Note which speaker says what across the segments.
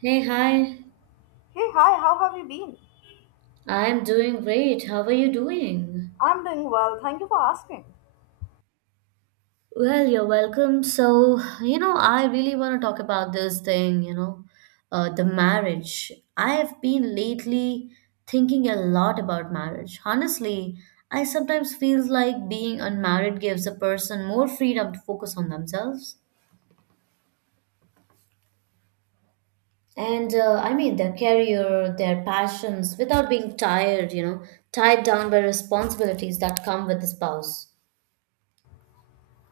Speaker 1: Hey, hi.
Speaker 2: Hey, hi, how have you been?
Speaker 1: I'm doing great. How are you doing?
Speaker 2: I'm doing well, thank you for asking.
Speaker 1: Well, you're welcome. So, I really want to talk about this thing, the marriage. I have been lately thinking a lot about marriage. Honestly, I sometimes feel like being unmarried gives a person more freedom to focus on themselves. And I mean, their career, their passions, without being tired, tied down by responsibilities that come with a spouse.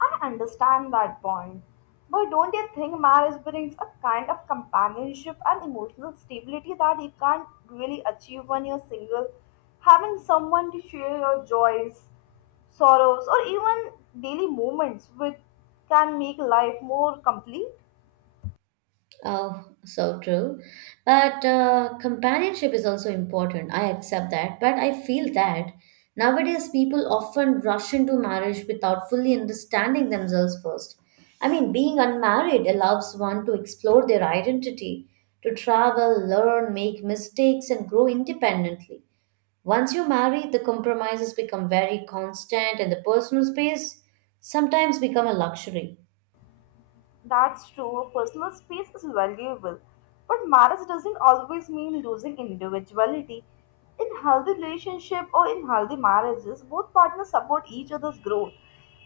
Speaker 2: I understand that point. But don't you think marriage brings a kind of companionship and emotional stability that you can't really achieve when you're single? Having someone to share your joys, sorrows, or even daily moments with can make life more complete?
Speaker 1: Oh, so true. But companionship is also important. I accept that. But I feel that nowadays people often rush into marriage without fully understanding themselves first. I mean, being unmarried allows one to explore their identity, to travel, learn, make mistakes, and grow independently. Once you marry, the compromises become very constant, and the personal space sometimes become a luxury.
Speaker 2: That's true, personal space is valuable. But marriage doesn't always mean losing individuality. In healthy relationship or in healthy marriages, both partners support each other's growth.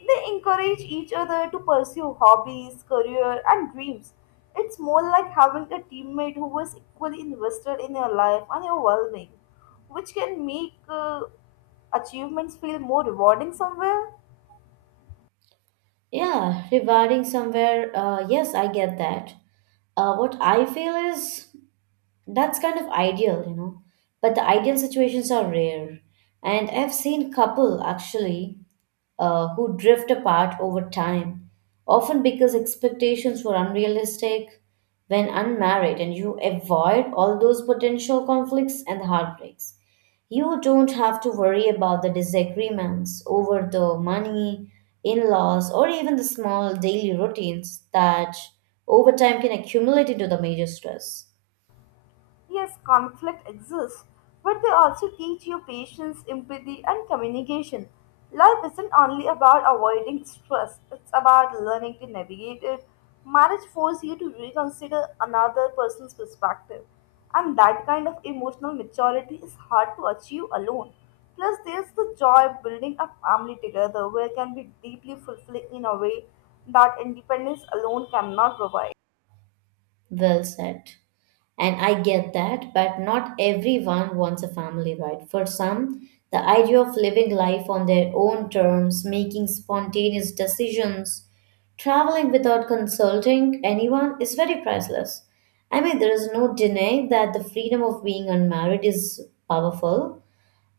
Speaker 2: They encourage each other to pursue hobbies, career, and dreams. It's more like having a teammate who is equally invested in your life and your well being, which can make achievements feel more rewarding somewhere.
Speaker 1: Yeah, rewarding somewhere. Yes, I get that. What I feel is that's kind of ideal. But the ideal situations are rare. And I've seen couple actually who drift apart over time, often because expectations were unrealistic when unmarried, and you avoid all those potential conflicts and heartbreaks. You don't have to worry about the disagreements over the money, in laws, or even the small daily routines that over time can accumulate into the major stress.
Speaker 2: Yes, conflict exists, but they also teach you patience, empathy, and communication. Life isn't only about avoiding stress, it's about learning to navigate it. Marriage forces you to reconsider another person's perspective, and that kind of emotional maturity is hard to achieve alone. Plus, there's the joy of building a family together where it can be deeply fulfilling in a way that independence alone cannot provide.
Speaker 1: Well said. And I get that, but not everyone wants a family, right? For some, the idea of living life on their own terms, making spontaneous decisions, traveling without consulting anyone is very priceless. I mean, there is no denying that the freedom of being unmarried is powerful,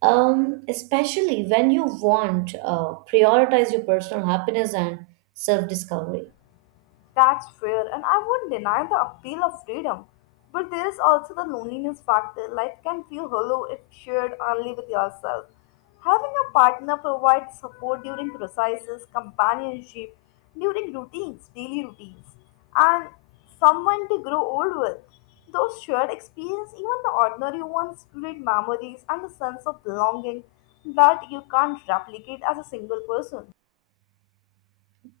Speaker 1: especially when you want prioritize your personal happiness and self-discovery.
Speaker 2: That's fair, and I won't deny the appeal of freedom. But there is also the loneliness factor. Life can feel hollow if shared only with yourself. Having a partner provides support during crises, companionship, during routines, daily routines, and someone to grow old with. Those shared experiences, even the ordinary ones, create memories and a sense of belonging that you can't replicate as a single person.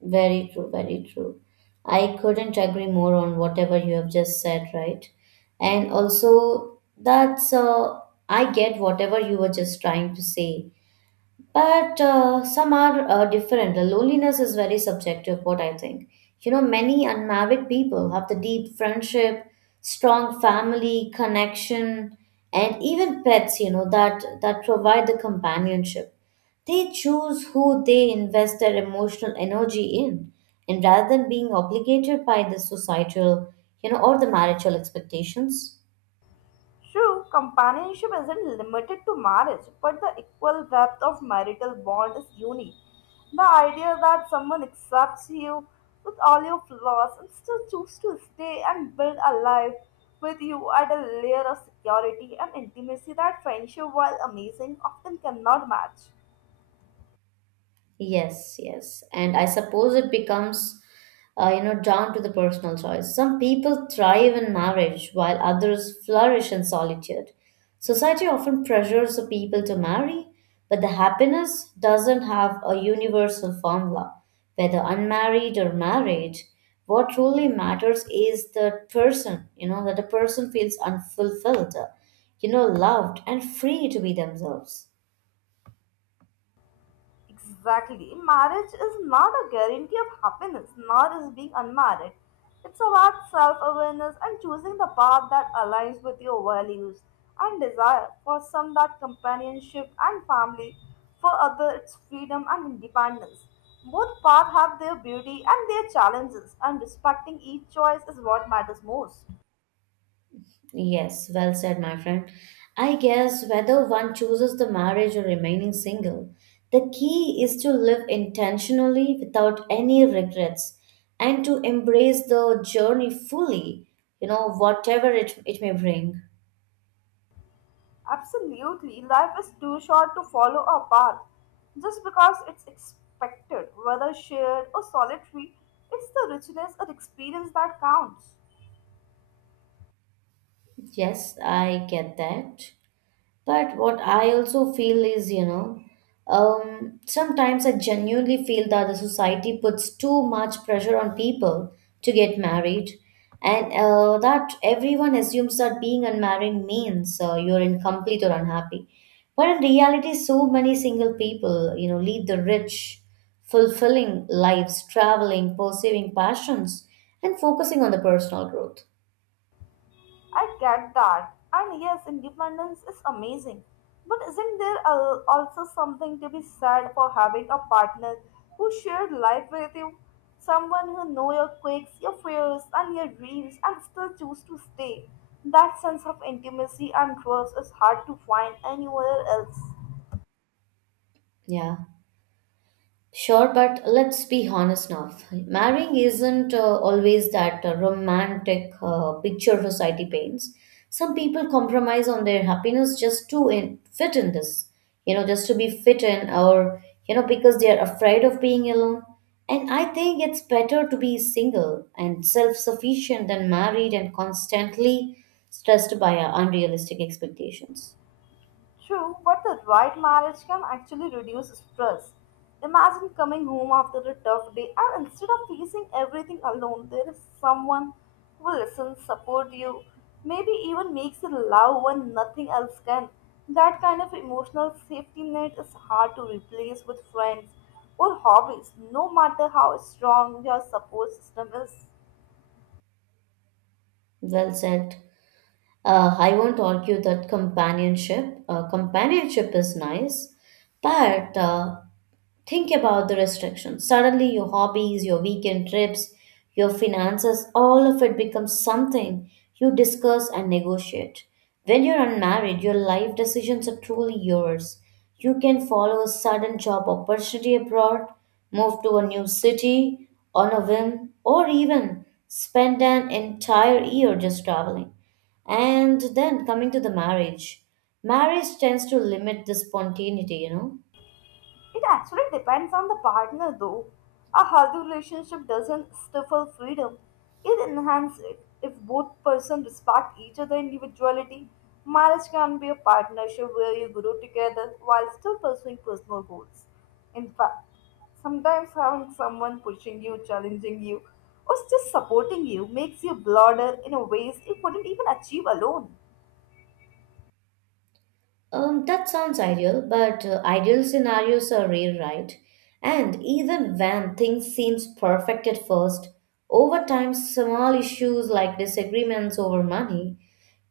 Speaker 1: Very true, very true. I couldn't agree more on whatever you have just said, right? And also, that's I get whatever you were just trying to say. But some are different. The loneliness is very subjective, what I think. Many unmarried people have the deep friendship, strong family connection, and even pets, that provide the companionship. They choose who they invest their emotional energy in, and rather than being obligated by the societal, or the marital expectations.
Speaker 2: True, companionship isn't limited to marriage, but the equal depth of marital bond is unique. The idea that someone accepts you with all your flaws and still chooses to stay and build a life with you at a layer of security and intimacy that friendship, while amazing, often cannot match.
Speaker 1: Yes, yes. And I suppose it becomes, down to the personal choice. Some people thrive in marriage while others flourish in solitude. Society often pressures the people to marry, but the happiness doesn't have a universal formula. Whether unmarried or married, what truly matters is the person, that the person feels unfulfilled, loved and free to be themselves.
Speaker 2: Exactly. Marriage is not a guarantee of happiness, nor is being unmarried. It's about self awareness and choosing the path that aligns with your values and desire. For some, that companionship and family. For others, it's freedom and independence. Both paths have their beauty and their challenges, and respecting each choice is what matters most.
Speaker 1: Yes, well said, my friend. I guess whether one chooses the marriage or remaining single, the key is to live intentionally without any regrets and to embrace the journey fully, whatever it may bring.
Speaker 2: Absolutely, life is too short to follow a path just because it's expected, whether shared or solitary. It's the richness of experience that counts.
Speaker 1: Yes, I get that. But what I also feel is, sometimes I genuinely feel that the society puts too much pressure on people to get married, and that everyone assumes that being unmarried means you're incomplete or unhappy. But in reality, so many single people, lead the rich, fulfilling lives, traveling, pursuing passions, and focusing on the personal growth.
Speaker 2: I get that. And yes, independence is amazing. But isn't there also something to be said for having a partner who shared life with you? Someone who know your quirks, your fears, and your dreams and still choose to stay. That sense of intimacy and trust is hard to find anywhere else.
Speaker 1: Yeah. Sure, but let's be honest now. Marrying isn't always that romantic picture society paints. Some people compromise on their happiness just to fit in this, just to be fit in, or, because they are afraid of being alone. And I think it's better to be single and self sufficient than married and constantly stressed by our unrealistic expectations.
Speaker 2: True, but the right marriage can actually reduce stress. Imagine coming home after a tough day and instead of facing everything alone, there is someone who will listen, support you, maybe even makes you laugh when nothing else can. That kind of emotional safety net is hard to replace with friends or hobbies, no matter how strong your support system is.
Speaker 1: Well said. I won't argue that companionship is nice, but think about the restrictions. Suddenly, your hobbies, your weekend trips, your finances, all of it becomes something you discuss and negotiate. When you're unmarried, your life decisions are truly yours. You can follow a sudden job opportunity abroad, move to a new city on a whim, or even spend an entire year just traveling. And then coming to the marriage, marriage tends to limit the spontaneity.
Speaker 2: It actually depends on the partner, though. A healthy relationship doesn't stifle freedom, it enhances it. If both persons respect each other's individuality, marriage can be a partnership where you grow together while still pursuing personal goals. In fact, sometimes having someone pushing you, challenging you, or just supporting you makes you broader in a ways you couldn't even achieve alone.
Speaker 1: That sounds ideal, but ideal scenarios are rare, right? And even when things seems perfect at first, over time, small issues like disagreements over money,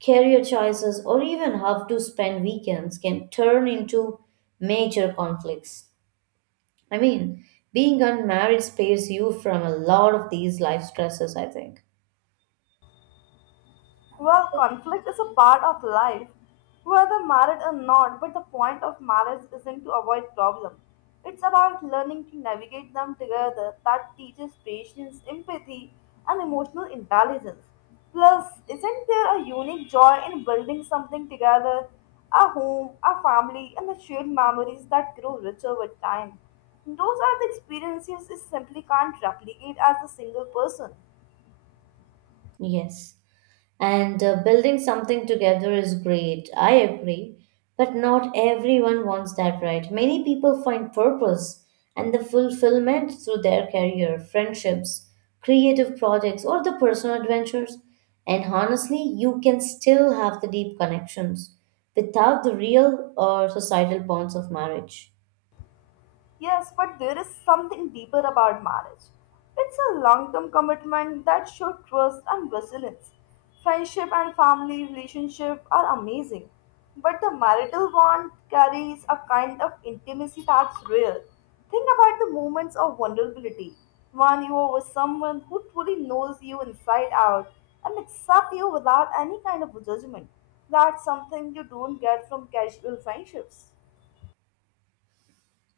Speaker 1: career choices, or even how to spend weekends can turn into major conflicts. I mean, being unmarried spares you from a lot of these life stresses, I think.
Speaker 2: Well, conflict is a part of life, whether married or not, but the point of marriage isn't to avoid problems. It's about learning to navigate them together that teaches patience, empathy, and emotional intelligence. Plus, isn't there a unique joy in building something together? A home, a family, and the shared memories that grow richer with time. Those are the experiences you simply can't replicate as a single person.
Speaker 1: Yes. And building something together is great, I agree. But not everyone wants that, right? Many people find purpose and the fulfillment through their career, friendships, creative projects, or the personal adventures. And honestly, you can still have the deep connections without the real or societal bonds of marriage.
Speaker 2: Yes, but there is something deeper about marriage. It's a long term commitment that shows trust and resilience. Friendship and family relationship are amazing, but the marital bond carries a kind of intimacy that's rare. Think about the moments of vulnerability when you are with someone who truly knows you inside out and accepts you without any kind of judgment. That's something you don't get from casual friendships.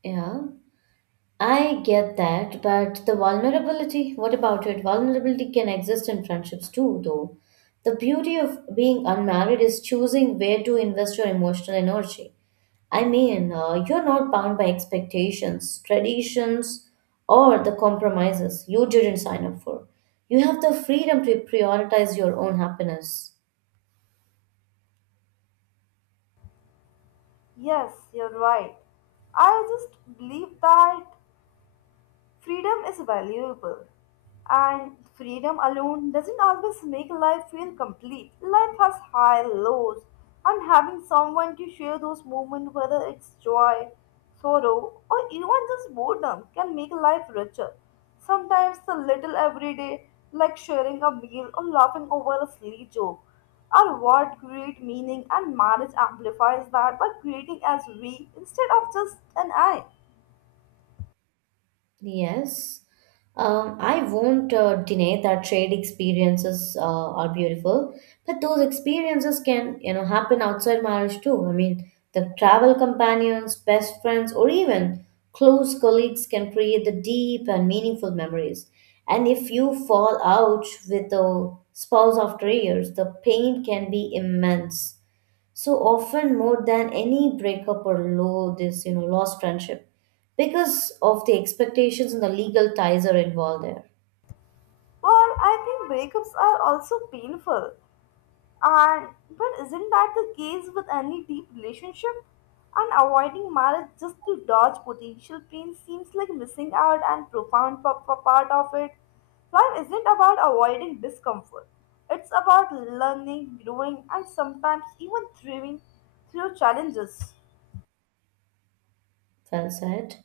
Speaker 1: Yeah. I get that, but the vulnerability, what about it? Vulnerability can exist in friendships too, though. The beauty of being unmarried is choosing where to invest your emotional energy. I mean, you're not bound by expectations, traditions, or the compromises you didn't sign up for. You have the freedom to prioritize your own happiness.
Speaker 2: Yes, you're right. I just believe that Freedom is valuable, and freedom alone doesn't always make life feel complete. Life has high lows, and having someone to share those moments, whether it's joy, sorrow, or even just boredom, can make life richer. Sometimes the little everyday, like sharing a meal or laughing over a silly joke, are what create meaning, and marriage amplifies that by creating as we instead of just an I.
Speaker 1: Yes. I won't deny that trade experiences are beautiful, but those experiences can, happen outside marriage too. I mean, the travel companions, best friends, or even close colleagues can create the deep and meaningful memories. And if you fall out with a spouse after years, the pain can be immense, so often more than any breakup or low this lost friendship, because of the expectations and the legal ties are involved there.
Speaker 2: Well, I think breakups are also painful. And but isn't that the case with any deep relationship? And avoiding marriage just to dodge potential pain seems like missing out and profound part of it. Life isn't about avoiding discomfort. It's about learning, growing, and sometimes even thriving through challenges.
Speaker 1: Well said.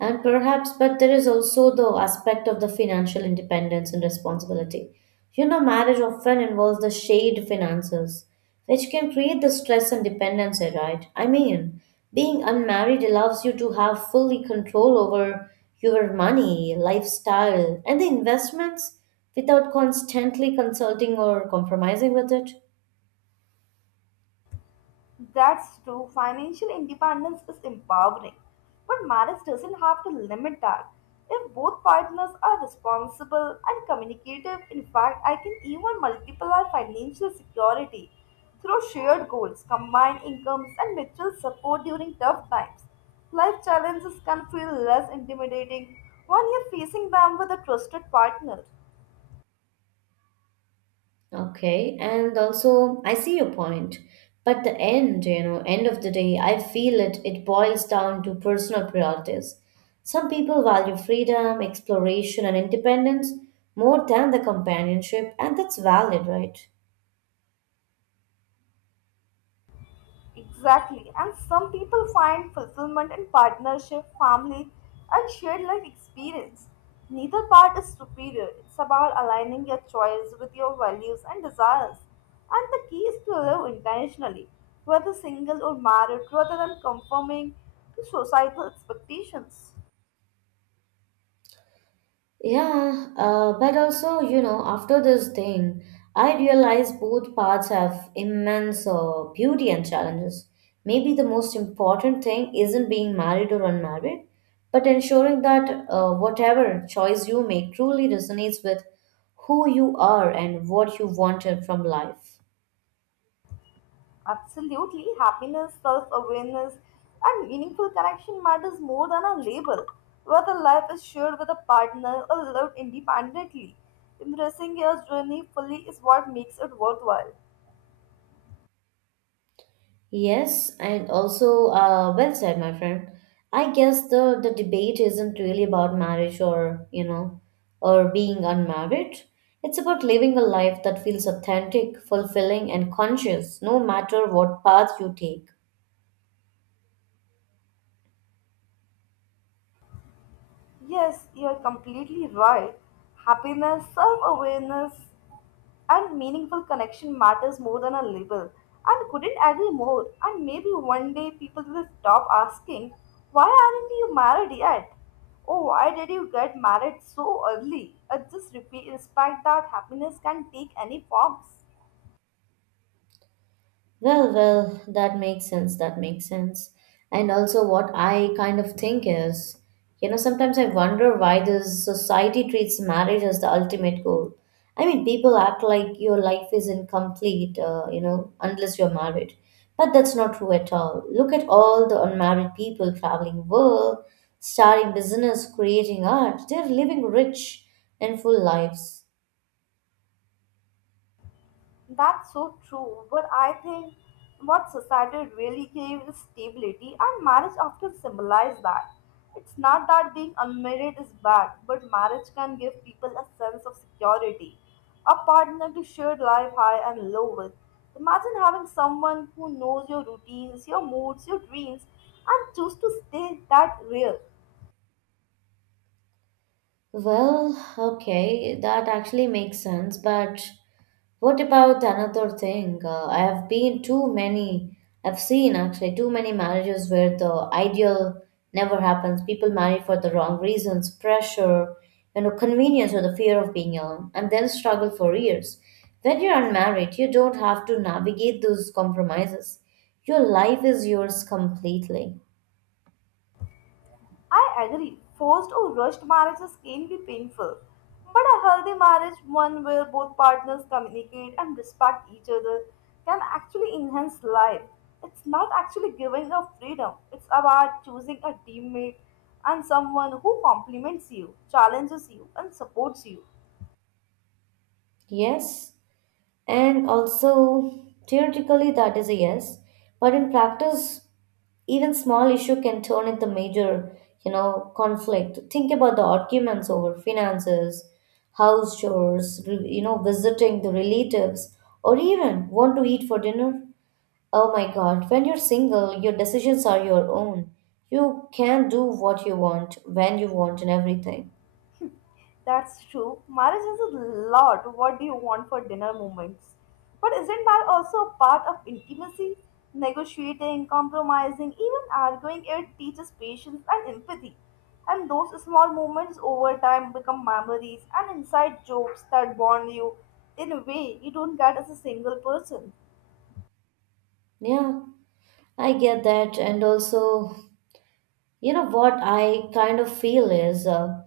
Speaker 1: And perhaps, but there is also the aspect of the financial independence and responsibility. Marriage often involves the shared finances, which can create the stress and dependency, right? I mean, being unmarried allows you to have fully control over your money, lifestyle, and the investments without constantly consulting or compromising with it.
Speaker 2: That's true. Financial independence is empowering. But marriage doesn't have to limit that. If both partners are responsible and communicative, in fact, I can even multiply our financial security through shared goals, combined incomes, and mutual support during tough times. Life challenges can feel less intimidating when you're facing them with a trusted partner.
Speaker 1: Okay, and also I see your point. But the end, you know, end of the day, I feel it boils down to personal priorities. Some people value freedom, exploration, and independence more than the companionship, and that's valid, right?
Speaker 2: Exactly. And some people find fulfillment in partnership, family, and shared life experience. Neither part is superior. It's about aligning your choice with your values and desires. And the key is to live intentionally, whether single or married, rather than conforming to societal expectations.
Speaker 1: Yeah, but also, after this thing, I realized both paths have immense beauty and challenges. Maybe the most important thing isn't being married or unmarried, but ensuring that whatever choice you make truly resonates with who you are and what you wanted from life.
Speaker 2: Absolutely, happiness, self awareness, and meaningful connection matters more than a label. Whether life is shared with a partner or lived independently, embracing your journey fully is what makes it worthwhile.
Speaker 1: Yes, and also, well said, my friend. I guess the debate isn't really about marriage or, or being unmarried. It's about living a life that feels authentic, fulfilling, and conscious, no matter what path you take.
Speaker 2: Yes, you are completely right. Happiness, self awareness, and meaningful connection matters more than a label. And couldn't agree more. And maybe one day people will stop asking, why aren't you married yet? Oh, why did you get married so early? I just repeat, respect that happiness can take any forms.
Speaker 1: Well, that makes sense. That makes sense. And also, what I kind of think is, sometimes I wonder why this society treats marriage as the ultimate goal. I mean, people act like your life is incomplete, unless you're married. But that's not true at all. Look at all the unmarried people traveling world, starting business, creating art. They're living rich and full lives.
Speaker 2: That's so true, but I think what society really craves is stability, and marriage often symbolizes that. It's not that being unmarried is bad, but marriage can give people a sense of security, a partner to share life high and low with. Imagine having someone who knows your routines, your moods, your dreams, and choose to stay that real.
Speaker 1: Well, okay, that actually makes sense. But what about another thing? I've seen actually too many marriages where the ideal never happens. People marry for the wrong reasons, pressure, convenience, or the fear of being alone, and then struggle for years. When you're unmarried, you don't have to navigate those compromises. Your life is yours completely.
Speaker 2: I agree, forced or rushed marriages can be painful, but a healthy marriage, one where both partners communicate and respect each other, can actually enhance life. It's not actually giving up freedom, it's about choosing a teammate and someone who compliments you, challenges you, and supports you.
Speaker 1: Yes? And also, theoretically, that is a yes. But in practice, even small issue can turn into major, conflict. Think about the arguments over finances, house chores, visiting the relatives, or even want to eat for dinner. Oh my God, when you're single, your decisions are your own. You can do what you want, when you want, and everything.
Speaker 2: That's true. Marriage is a lot. What do you want for dinner moments? But isn't that also a part of intimacy? Negotiating, compromising, even arguing, it teaches patience and empathy. And those small moments over time become memories and inside jokes that bond you in a way you don't get as a single person.
Speaker 1: Yeah, I get that. And also, you know what I kind of feel is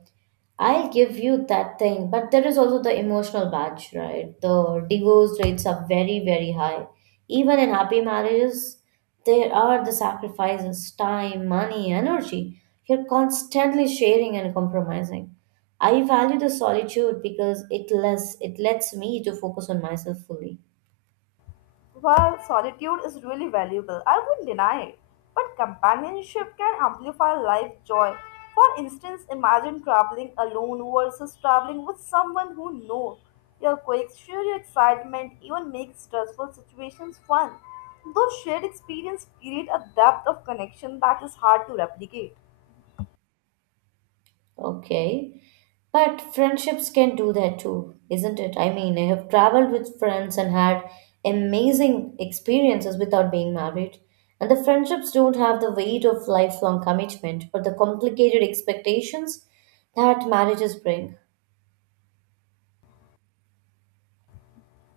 Speaker 1: I'll give you that thing, but there is also the emotional badge, right? The divorce rates are very, very high. Even in happy marriages, there are the sacrifices, time, money, energy. You're constantly sharing and compromising. I value the solitude because it lets me to focus on myself fully.
Speaker 2: While solitude is really valuable, I won't deny it, but companionship can amplify life joy. For instance, imagine traveling alone versus traveling with someone who knows your quirks, share your excitement, even make stressful situations fun. Those shared experiences create a depth of connection that is hard to replicate.
Speaker 1: Okay. But friendships can do that too, isn't it? I mean, I have traveled with friends and had amazing experiences without being married. And the friendships don't have the weight of lifelong commitment or the complicated expectations that marriages bring.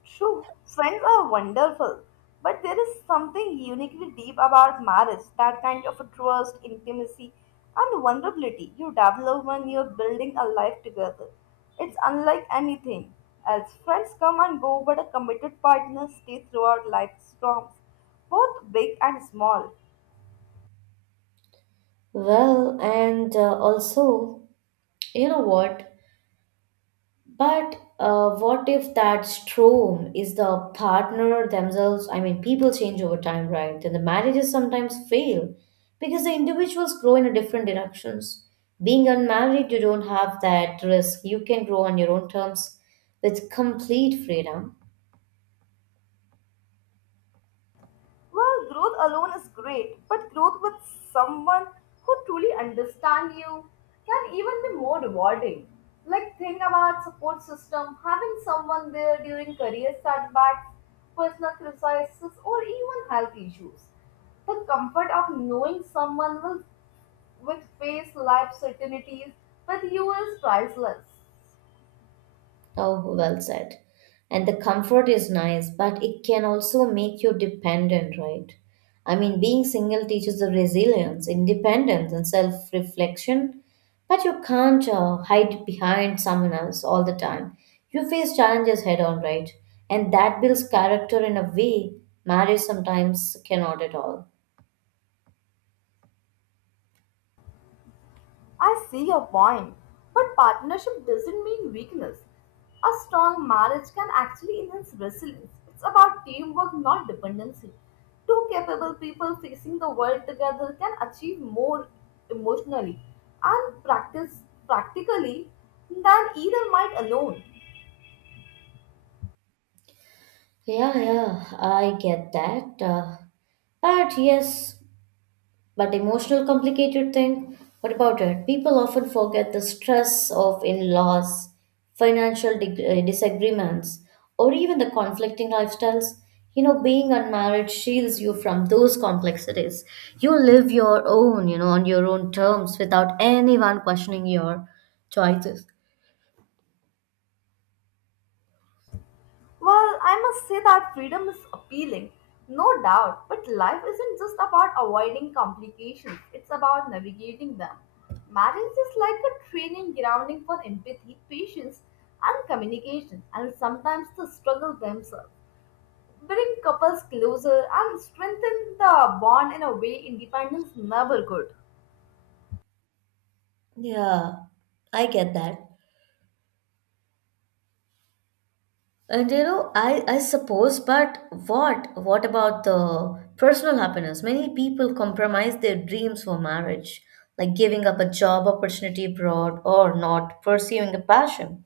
Speaker 2: True, friends are wonderful, but there is something uniquely deep about marriage that kind of a trust, intimacy, and vulnerability you develop when you're building a life together. It's unlike anything else. Friends come and go, but a committed partner stays throughout life's storms, both big and small.
Speaker 1: Well, and also, you know what? But what if that storm is the partner themselves? I mean, people change over time, right? Then the marriages sometimes fail because the individuals grow in a different directions. Being unmarried, you don't have that risk. You can grow on your own terms with complete freedom.
Speaker 2: Well, growth alone is great, but growth with someone who truly understands you can even be more rewarding. Like think about support system, having someone there during career setbacks, personal crises, or even health issues. The comfort of knowing someone will face life certainties with you is priceless.
Speaker 1: Oh, well said. And the comfort is nice, but it can also make you dependent, right? I mean, being single teaches the resilience, independence, and self reflection, but you can't hide behind someone else all the time. You face challenges head on, right? And that builds character in a way marriage sometimes cannot at all.
Speaker 2: I see your point, but partnership doesn't mean weakness. A strong marriage can actually enhance resilience. It's about teamwork, not dependency. Two capable people facing the world together can achieve more emotionally and practice practically than either might alone.
Speaker 1: Yeah, yeah, I get that. But yes, But emotional complicated thing, what about it? People often forget the stress of in-laws, financial disagreements, or even the conflicting lifestyles. You know, being unmarried shields you from those complexities. You live your own, you know, on your own terms without anyone questioning your choices.
Speaker 2: Well, I must say that freedom is appealing, no doubt, but life isn't just about avoiding complications, it's about navigating them. Marriage is like a training grounding for empathy, patience, and communication, and sometimes the struggle themselves. Bring couples closer and strengthen the bond in a way independence never could.
Speaker 1: Yeah, I get that. And you know, I suppose, but What about the personal happiness? Many people compromise their dreams for marriage, like giving up a job opportunity abroad or not pursuing a passion,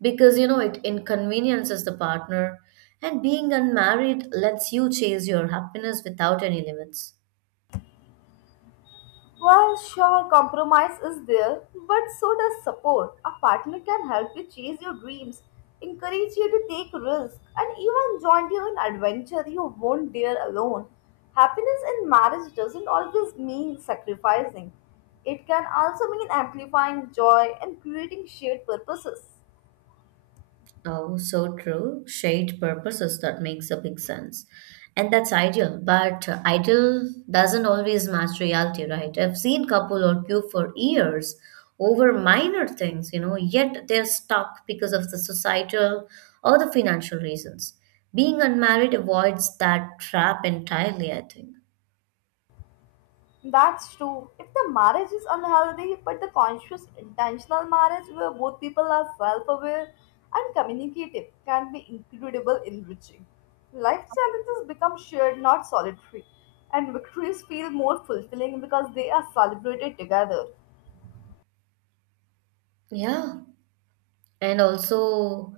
Speaker 1: because you know it inconveniences the partner, and being unmarried lets you chase your happiness without any limits.
Speaker 2: Well, sure, compromise is there, but so does support. A partner can help you chase your dreams, encourage you to take risks, and even join you in adventure you won't dare alone. Happiness in marriage doesn't always mean sacrificing. It can also mean amplifying joy and creating shared purposes.
Speaker 1: Oh, so true. Shared purposes, that makes a big sense. And that's ideal, but ideal doesn't always match reality, right? I've seen couple argue for years over minor things, you know, yet they're stuck because of the societal or the financial reasons. Being unmarried avoids that trap entirely, I think.
Speaker 2: That's true. If the marriage is unhealthy, but the conscious, intentional marriage where both people are self aware and communicative can be incredible enriching. Life challenges become shared, not solitary, and victories feel more fulfilling because they are celebrated together.
Speaker 1: Yeah, and also,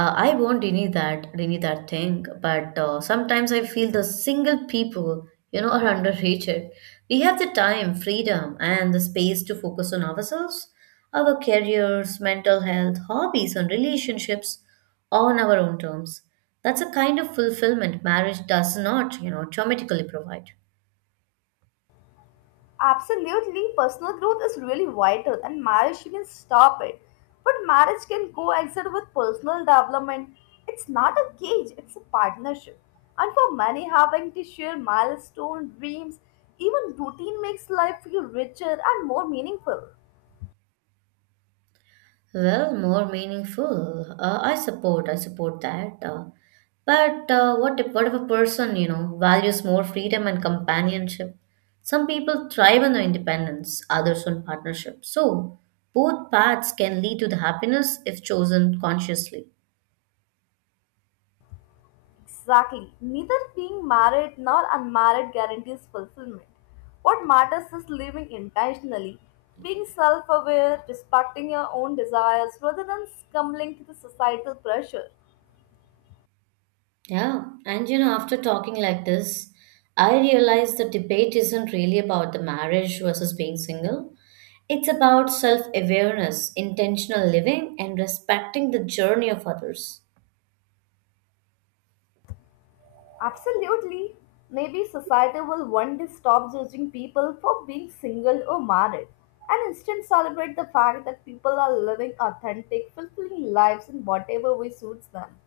Speaker 1: I won't deny that thing but sometimes I feel the single people, you know, are underrated. We have the time, freedom, and the space to focus on ourselves, our careers, mental health, hobbies, and relationships on our own terms. That's a kind of fulfillment marriage does not, you know, automatically provide.
Speaker 2: Absolutely, personal growth is really vital, and marriage shouldn't stop it. But marriage can coexist with personal development. It's not a cage, it's a partnership. And for many, having to share milestones, dreams, even routine makes life feel richer and more meaningful.
Speaker 1: Well, more meaningful. I support. I support that. But What if what if a person, you know, values more freedom and companionship? Some people thrive on their independence, others on partnership. So both paths can lead to the happiness if chosen consciously.
Speaker 2: Exactly. Neither being married nor unmarried guarantees fulfillment. What matters is living intentionally, being self aware, respecting your own desires rather than succumbing to the societal pressure.
Speaker 1: Yeah, and you know, after talking like this, I realize the debate isn't really about the marriage versus being single. It's about self awareness, intentional living, and respecting the journey of others.
Speaker 2: Absolutely. Maybe society will one day stop judging people for being single or married and instead celebrate the fact that people are living authentic, fulfilling lives in whatever way suits them.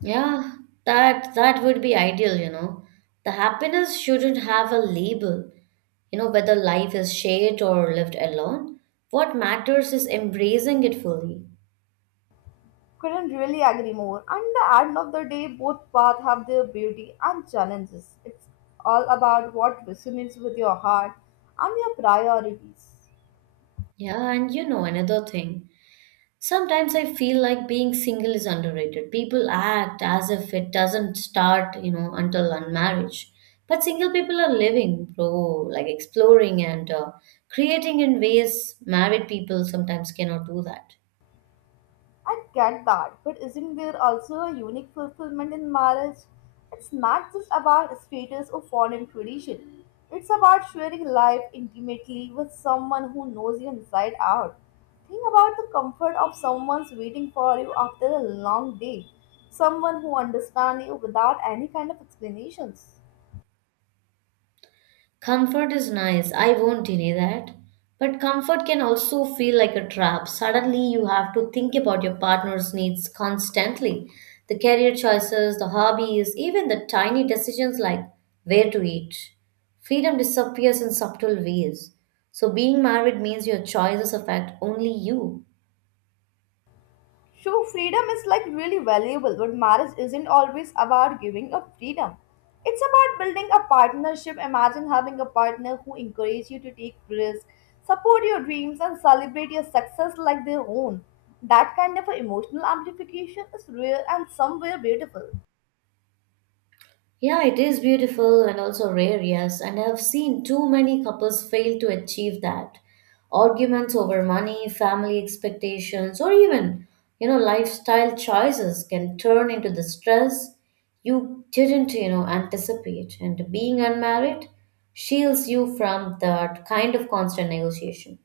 Speaker 1: Yeah, that would be ideal, you know. The happiness shouldn't have a label, you know, whether life is shared or lived alone. What matters is embracing it fully.
Speaker 2: Couldn't really agree more. And the end of the day, both paths have their beauty and challenges. It's all about what resonates with your heart and your priorities.
Speaker 1: Yeah, and you know, another thing. Sometimes I feel like being single is underrated. People act as if it doesn't start, you know, until unmarriage. But single people are living, bro, like exploring and creating in ways married people sometimes cannot do that.
Speaker 2: I get that, but isn't there also a unique fulfillment in marriage? It's not just about status or foreign tradition. It's about sharing life intimately with someone who knows you inside out. Think about the comfort of someone's waiting for you after a long day, someone who understands you without any kind of explanations.
Speaker 1: Comfort is nice, I won't deny that. But comfort can also feel like a trap. Suddenly, you have to think about your partner's needs constantly, the career choices, the hobbies, even the tiny decisions like where to eat. Freedom disappears in subtle ways. So, being married means your choices affect only you.
Speaker 2: So, freedom is like really valuable, but marriage isn't always about giving up freedom. It's about building a partnership. Imagine having a partner who encourages you to take risks, support your dreams, and celebrate your success like their own. That kind of a emotional amplification is rare and somewhere beautiful.
Speaker 1: Yeah, it is beautiful and also rare, yes. And I've seen too many couples fail to achieve that. Arguments over money, family expectations, or even, you know, lifestyle choices can turn into the stress you didn't, you know, anticipate. And being unmarried shields you from that kind of constant negotiation.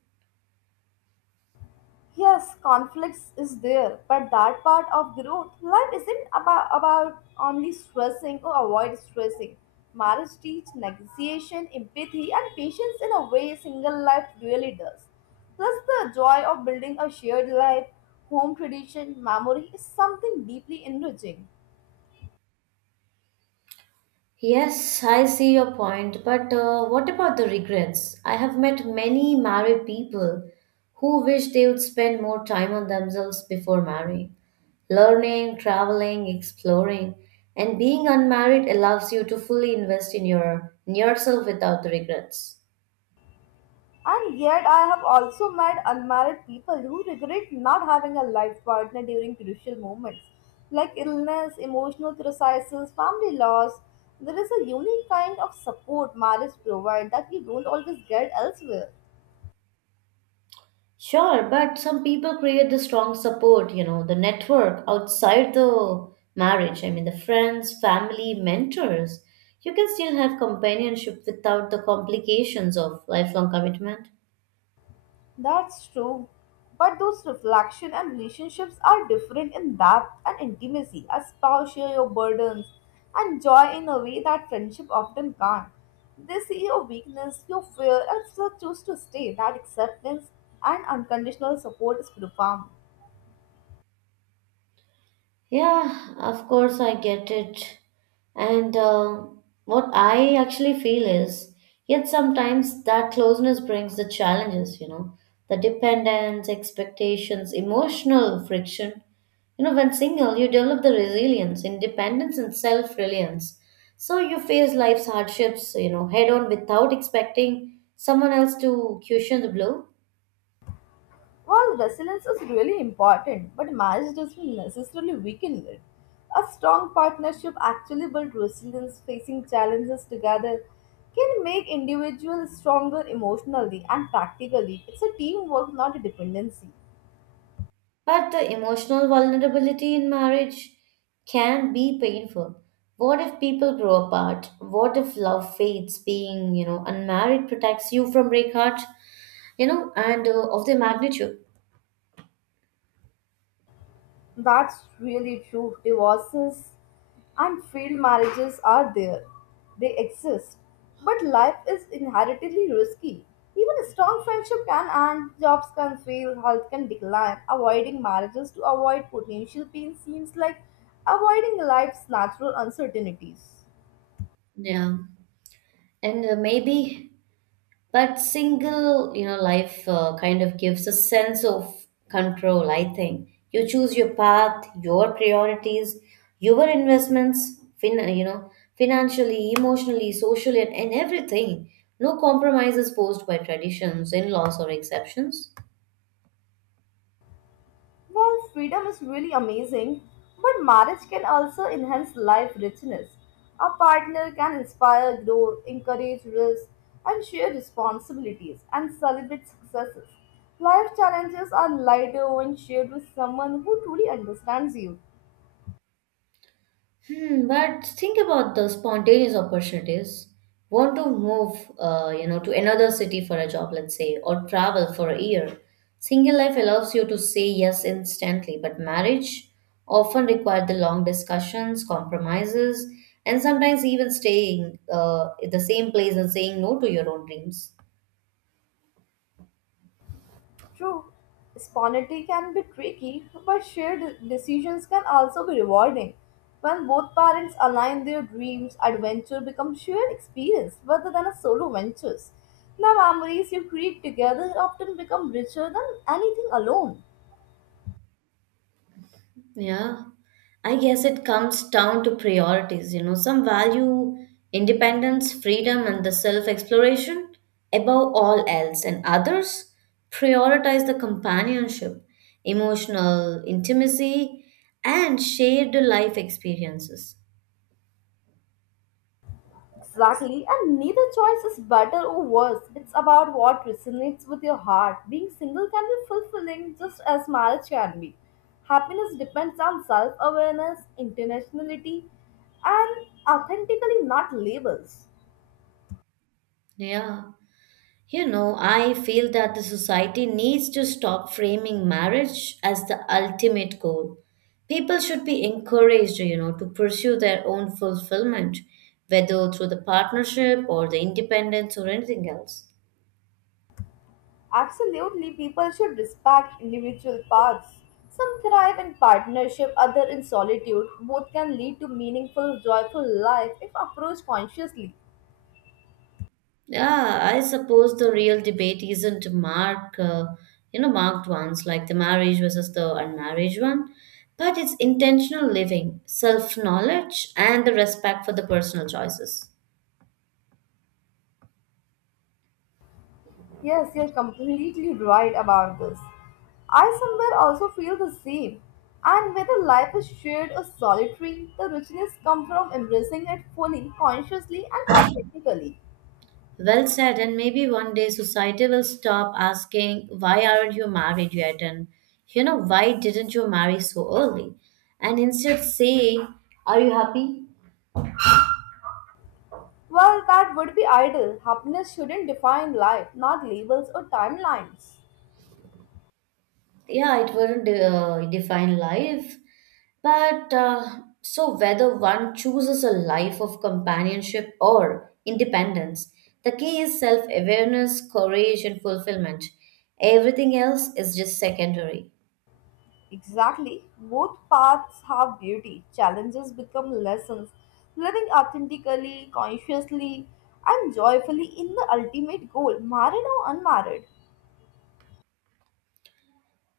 Speaker 2: Yes, conflicts is there, but that part of growth, life isn't about only stressing or avoid stressing. Marriage teach negotiation, empathy, and patience in a way single life really does. Plus, the joy of building a shared life, home tradition, memory is something deeply enriching.
Speaker 1: Yes, I see your point, but what about the regrets? I have met many married people who wish they would spend more time on themselves before marrying. Learning, traveling, exploring, and being unmarried allows you to fully invest in yourself without the regrets.
Speaker 2: And yet, I have also met unmarried people who regret not having a life partner during crucial moments like illness, emotional crises, family loss. There is a unique kind of support marriage provides that you don't always get elsewhere.
Speaker 1: Sure, but some people create the strong support, you know, the network outside the marriage. I mean, the friends, family, mentors. You can still have companionship without the complications of lifelong commitment.
Speaker 2: That's true. But those reflection and relationships are different in depth and intimacy. A spouse share your burdens and joy in a way that friendship often can't. They see your weakness, your fear, and still choose to stay. That acceptance and unconditional support is profound.
Speaker 1: Yeah, of course I get it. And what I actually feel is, yet sometimes that closeness brings the challenges, you know, the dependence, expectations, emotional friction. You know, when single, you develop the resilience, independence, and self reliance. So you face life's hardships, you know, head on without expecting someone else to cushion the blow.
Speaker 2: While resilience is really important, but marriage doesn't necessarily weaken it. A strong partnership actually builds resilience, facing challenges together can make individuals stronger emotionally and practically. It's a teamwork, not a dependency.
Speaker 1: But the emotional vulnerability in marriage can be painful. What if people grow apart? What if love fades? Being, you know, unmarried protects you from breakheart, you know, and of the magnitude.
Speaker 2: That's really true. Divorces and failed marriages are there. They exist. But life is inherently risky. Even a strong friendship can end, jobs can fail, health can decline. Avoiding marriages to avoid potential pain seems like avoiding life's natural uncertainties.
Speaker 1: Yeah. And maybe But single, you know, life kind of gives a sense of control, I think. You choose your path, your priorities, your investments, you know, financially, emotionally, socially, and everything. No compromises forced by traditions, in laws, or exceptions.
Speaker 2: Well, freedom is really amazing, but marriage can also enhance life richness. A partner can inspire growth, encourage risk, and share responsibilities and celebrate successes. Life challenges are lighter when shared with someone who truly understands you.
Speaker 1: Hmm, but think about the spontaneous opportunities. Want to move, you know, to another city for a job, let's say, or travel for a year. Single life allows you to say yes instantly, but marriage often requires the long discussions, compromises, and sometimes even staying in the same place and saying no to your own dreams.
Speaker 2: True, spontaneity can be tricky, but shared decisions can also be rewarding. When both parents align their dreams, adventure becomes shared experience rather than a solo ventures. The memories you create together often become richer than anything alone.
Speaker 1: Yeah, I guess it comes down to priorities, you know, some value independence, freedom, and the self exploration above all else, and others prioritize the companionship, emotional intimacy, and shared life experiences.
Speaker 2: Exactly, and neither choice is better or worse. It's about what resonates with your heart. Being single can be fulfilling just as marriage can be. Happiness depends on self awareness, intentionality, and authentically, not labels.
Speaker 1: Yeah. You know, I feel that the society needs to stop framing marriage as the ultimate goal. People should be encouraged, you know, to pursue their own fulfillment, whether through the partnership or the independence or anything else.
Speaker 2: Absolutely, people should respect individual paths. Some thrive in partnership, others in solitude. Both can lead to meaningful, joyful life if approached consciously.
Speaker 1: Yeah, I suppose the real debate isn't you know, marked ones like the marriage versus the unmarried one, but it's intentional living, self knowledge, and the respect for the personal choices.
Speaker 2: Yes, you're completely right about this. I somewhere also feel the same. And whether life is shared or solitary, the richness comes from embracing it fully, consciously, and authentically.
Speaker 1: Well said, and maybe one day society will stop asking, why aren't you married yet? And, you know, why didn't you marry so early? And instead saying, are you happy?
Speaker 2: Well, that would be ideal. Happiness shouldn't define life, not labels or timelines.
Speaker 1: Yeah, it wouldn't define life. But so, whether one chooses a life of companionship or independence, the key is self awareness, courage, and fulfillment. Everything else is just secondary.
Speaker 2: Exactly. Both paths have beauty. Challenges become lessons. Living authentically, consciously, and joyfully in the ultimate goal, married or unmarried.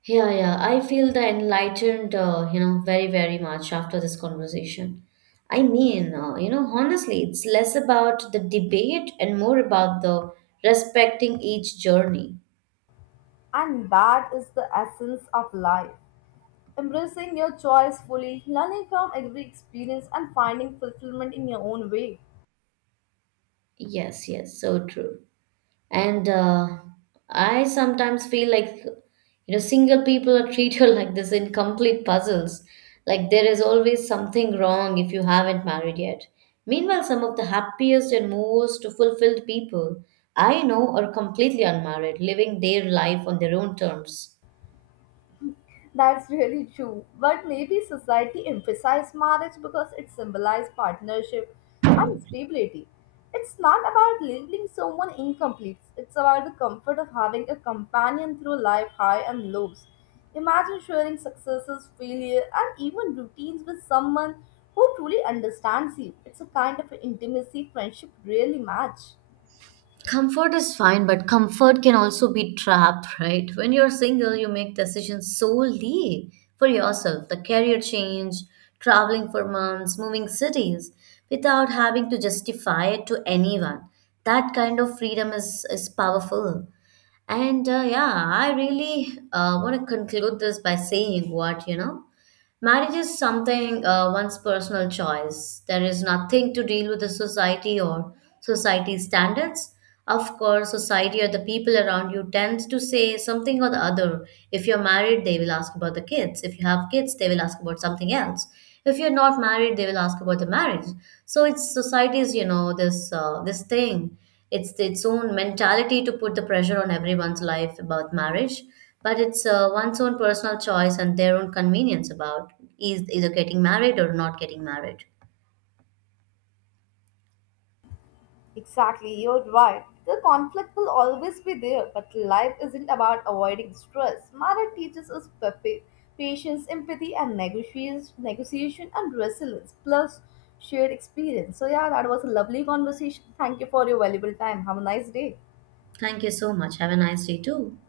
Speaker 1: Yeah, yeah. I feel the enlightened, you know, very, very much after this conversation. I mean, you know, honestly, it's less about the debate and more about the respecting each journey.
Speaker 2: And that is the essence of life. Embracing your choice fully, learning from every experience, and finding fulfillment in your own way.
Speaker 1: Yes, yes, so true. And I sometimes feel like, you know, single people are treated like this incomplete puzzles, like there is always something wrong if you haven't married yet. Meanwhile, some of the happiest and most fulfilled people I know are completely unmarried, living their life on their own terms.
Speaker 2: That's really true. But maybe society emphasized marriage because it symbolized partnership and stability. It's not about leaving someone incomplete, it's about the comfort of having a companion through life high and lows. Imagine sharing successes, failure, and even routines with someone who truly understands you. It's a kind of intimacy friendship really match.
Speaker 1: Comfort is fine, but comfort can also be trapped, right? When you're single, you make decisions solely for yourself. The career change, traveling for months, moving cities, without having to justify it to anyone. That kind of freedom is powerful. And yeah, I really want to conclude this by saying what, you know, marriage is something, one's personal choice. There is nothing to deal with the society or society standards. Of course, society or the people around you tends to say something or the other. If you're married, they will ask about the kids. If you have kids, they will ask about something else. If you're not married, they will ask about the marriage. So it's society's, you know, this thing. It's its own mentality to put the pressure on everyone's life about marriage, but it's one's own personal choice and their own convenience about is either getting married or not getting married.
Speaker 2: Exactly, you're right. The conflict will always be there, but life isn't about avoiding stress. Mara teaches us patience, empathy, and negotiation and resilience, plus shared experience. So, yeah, that was a lovely conversation. Thank you for your valuable time. Have a nice day.
Speaker 1: Thank you so much, have a nice day too.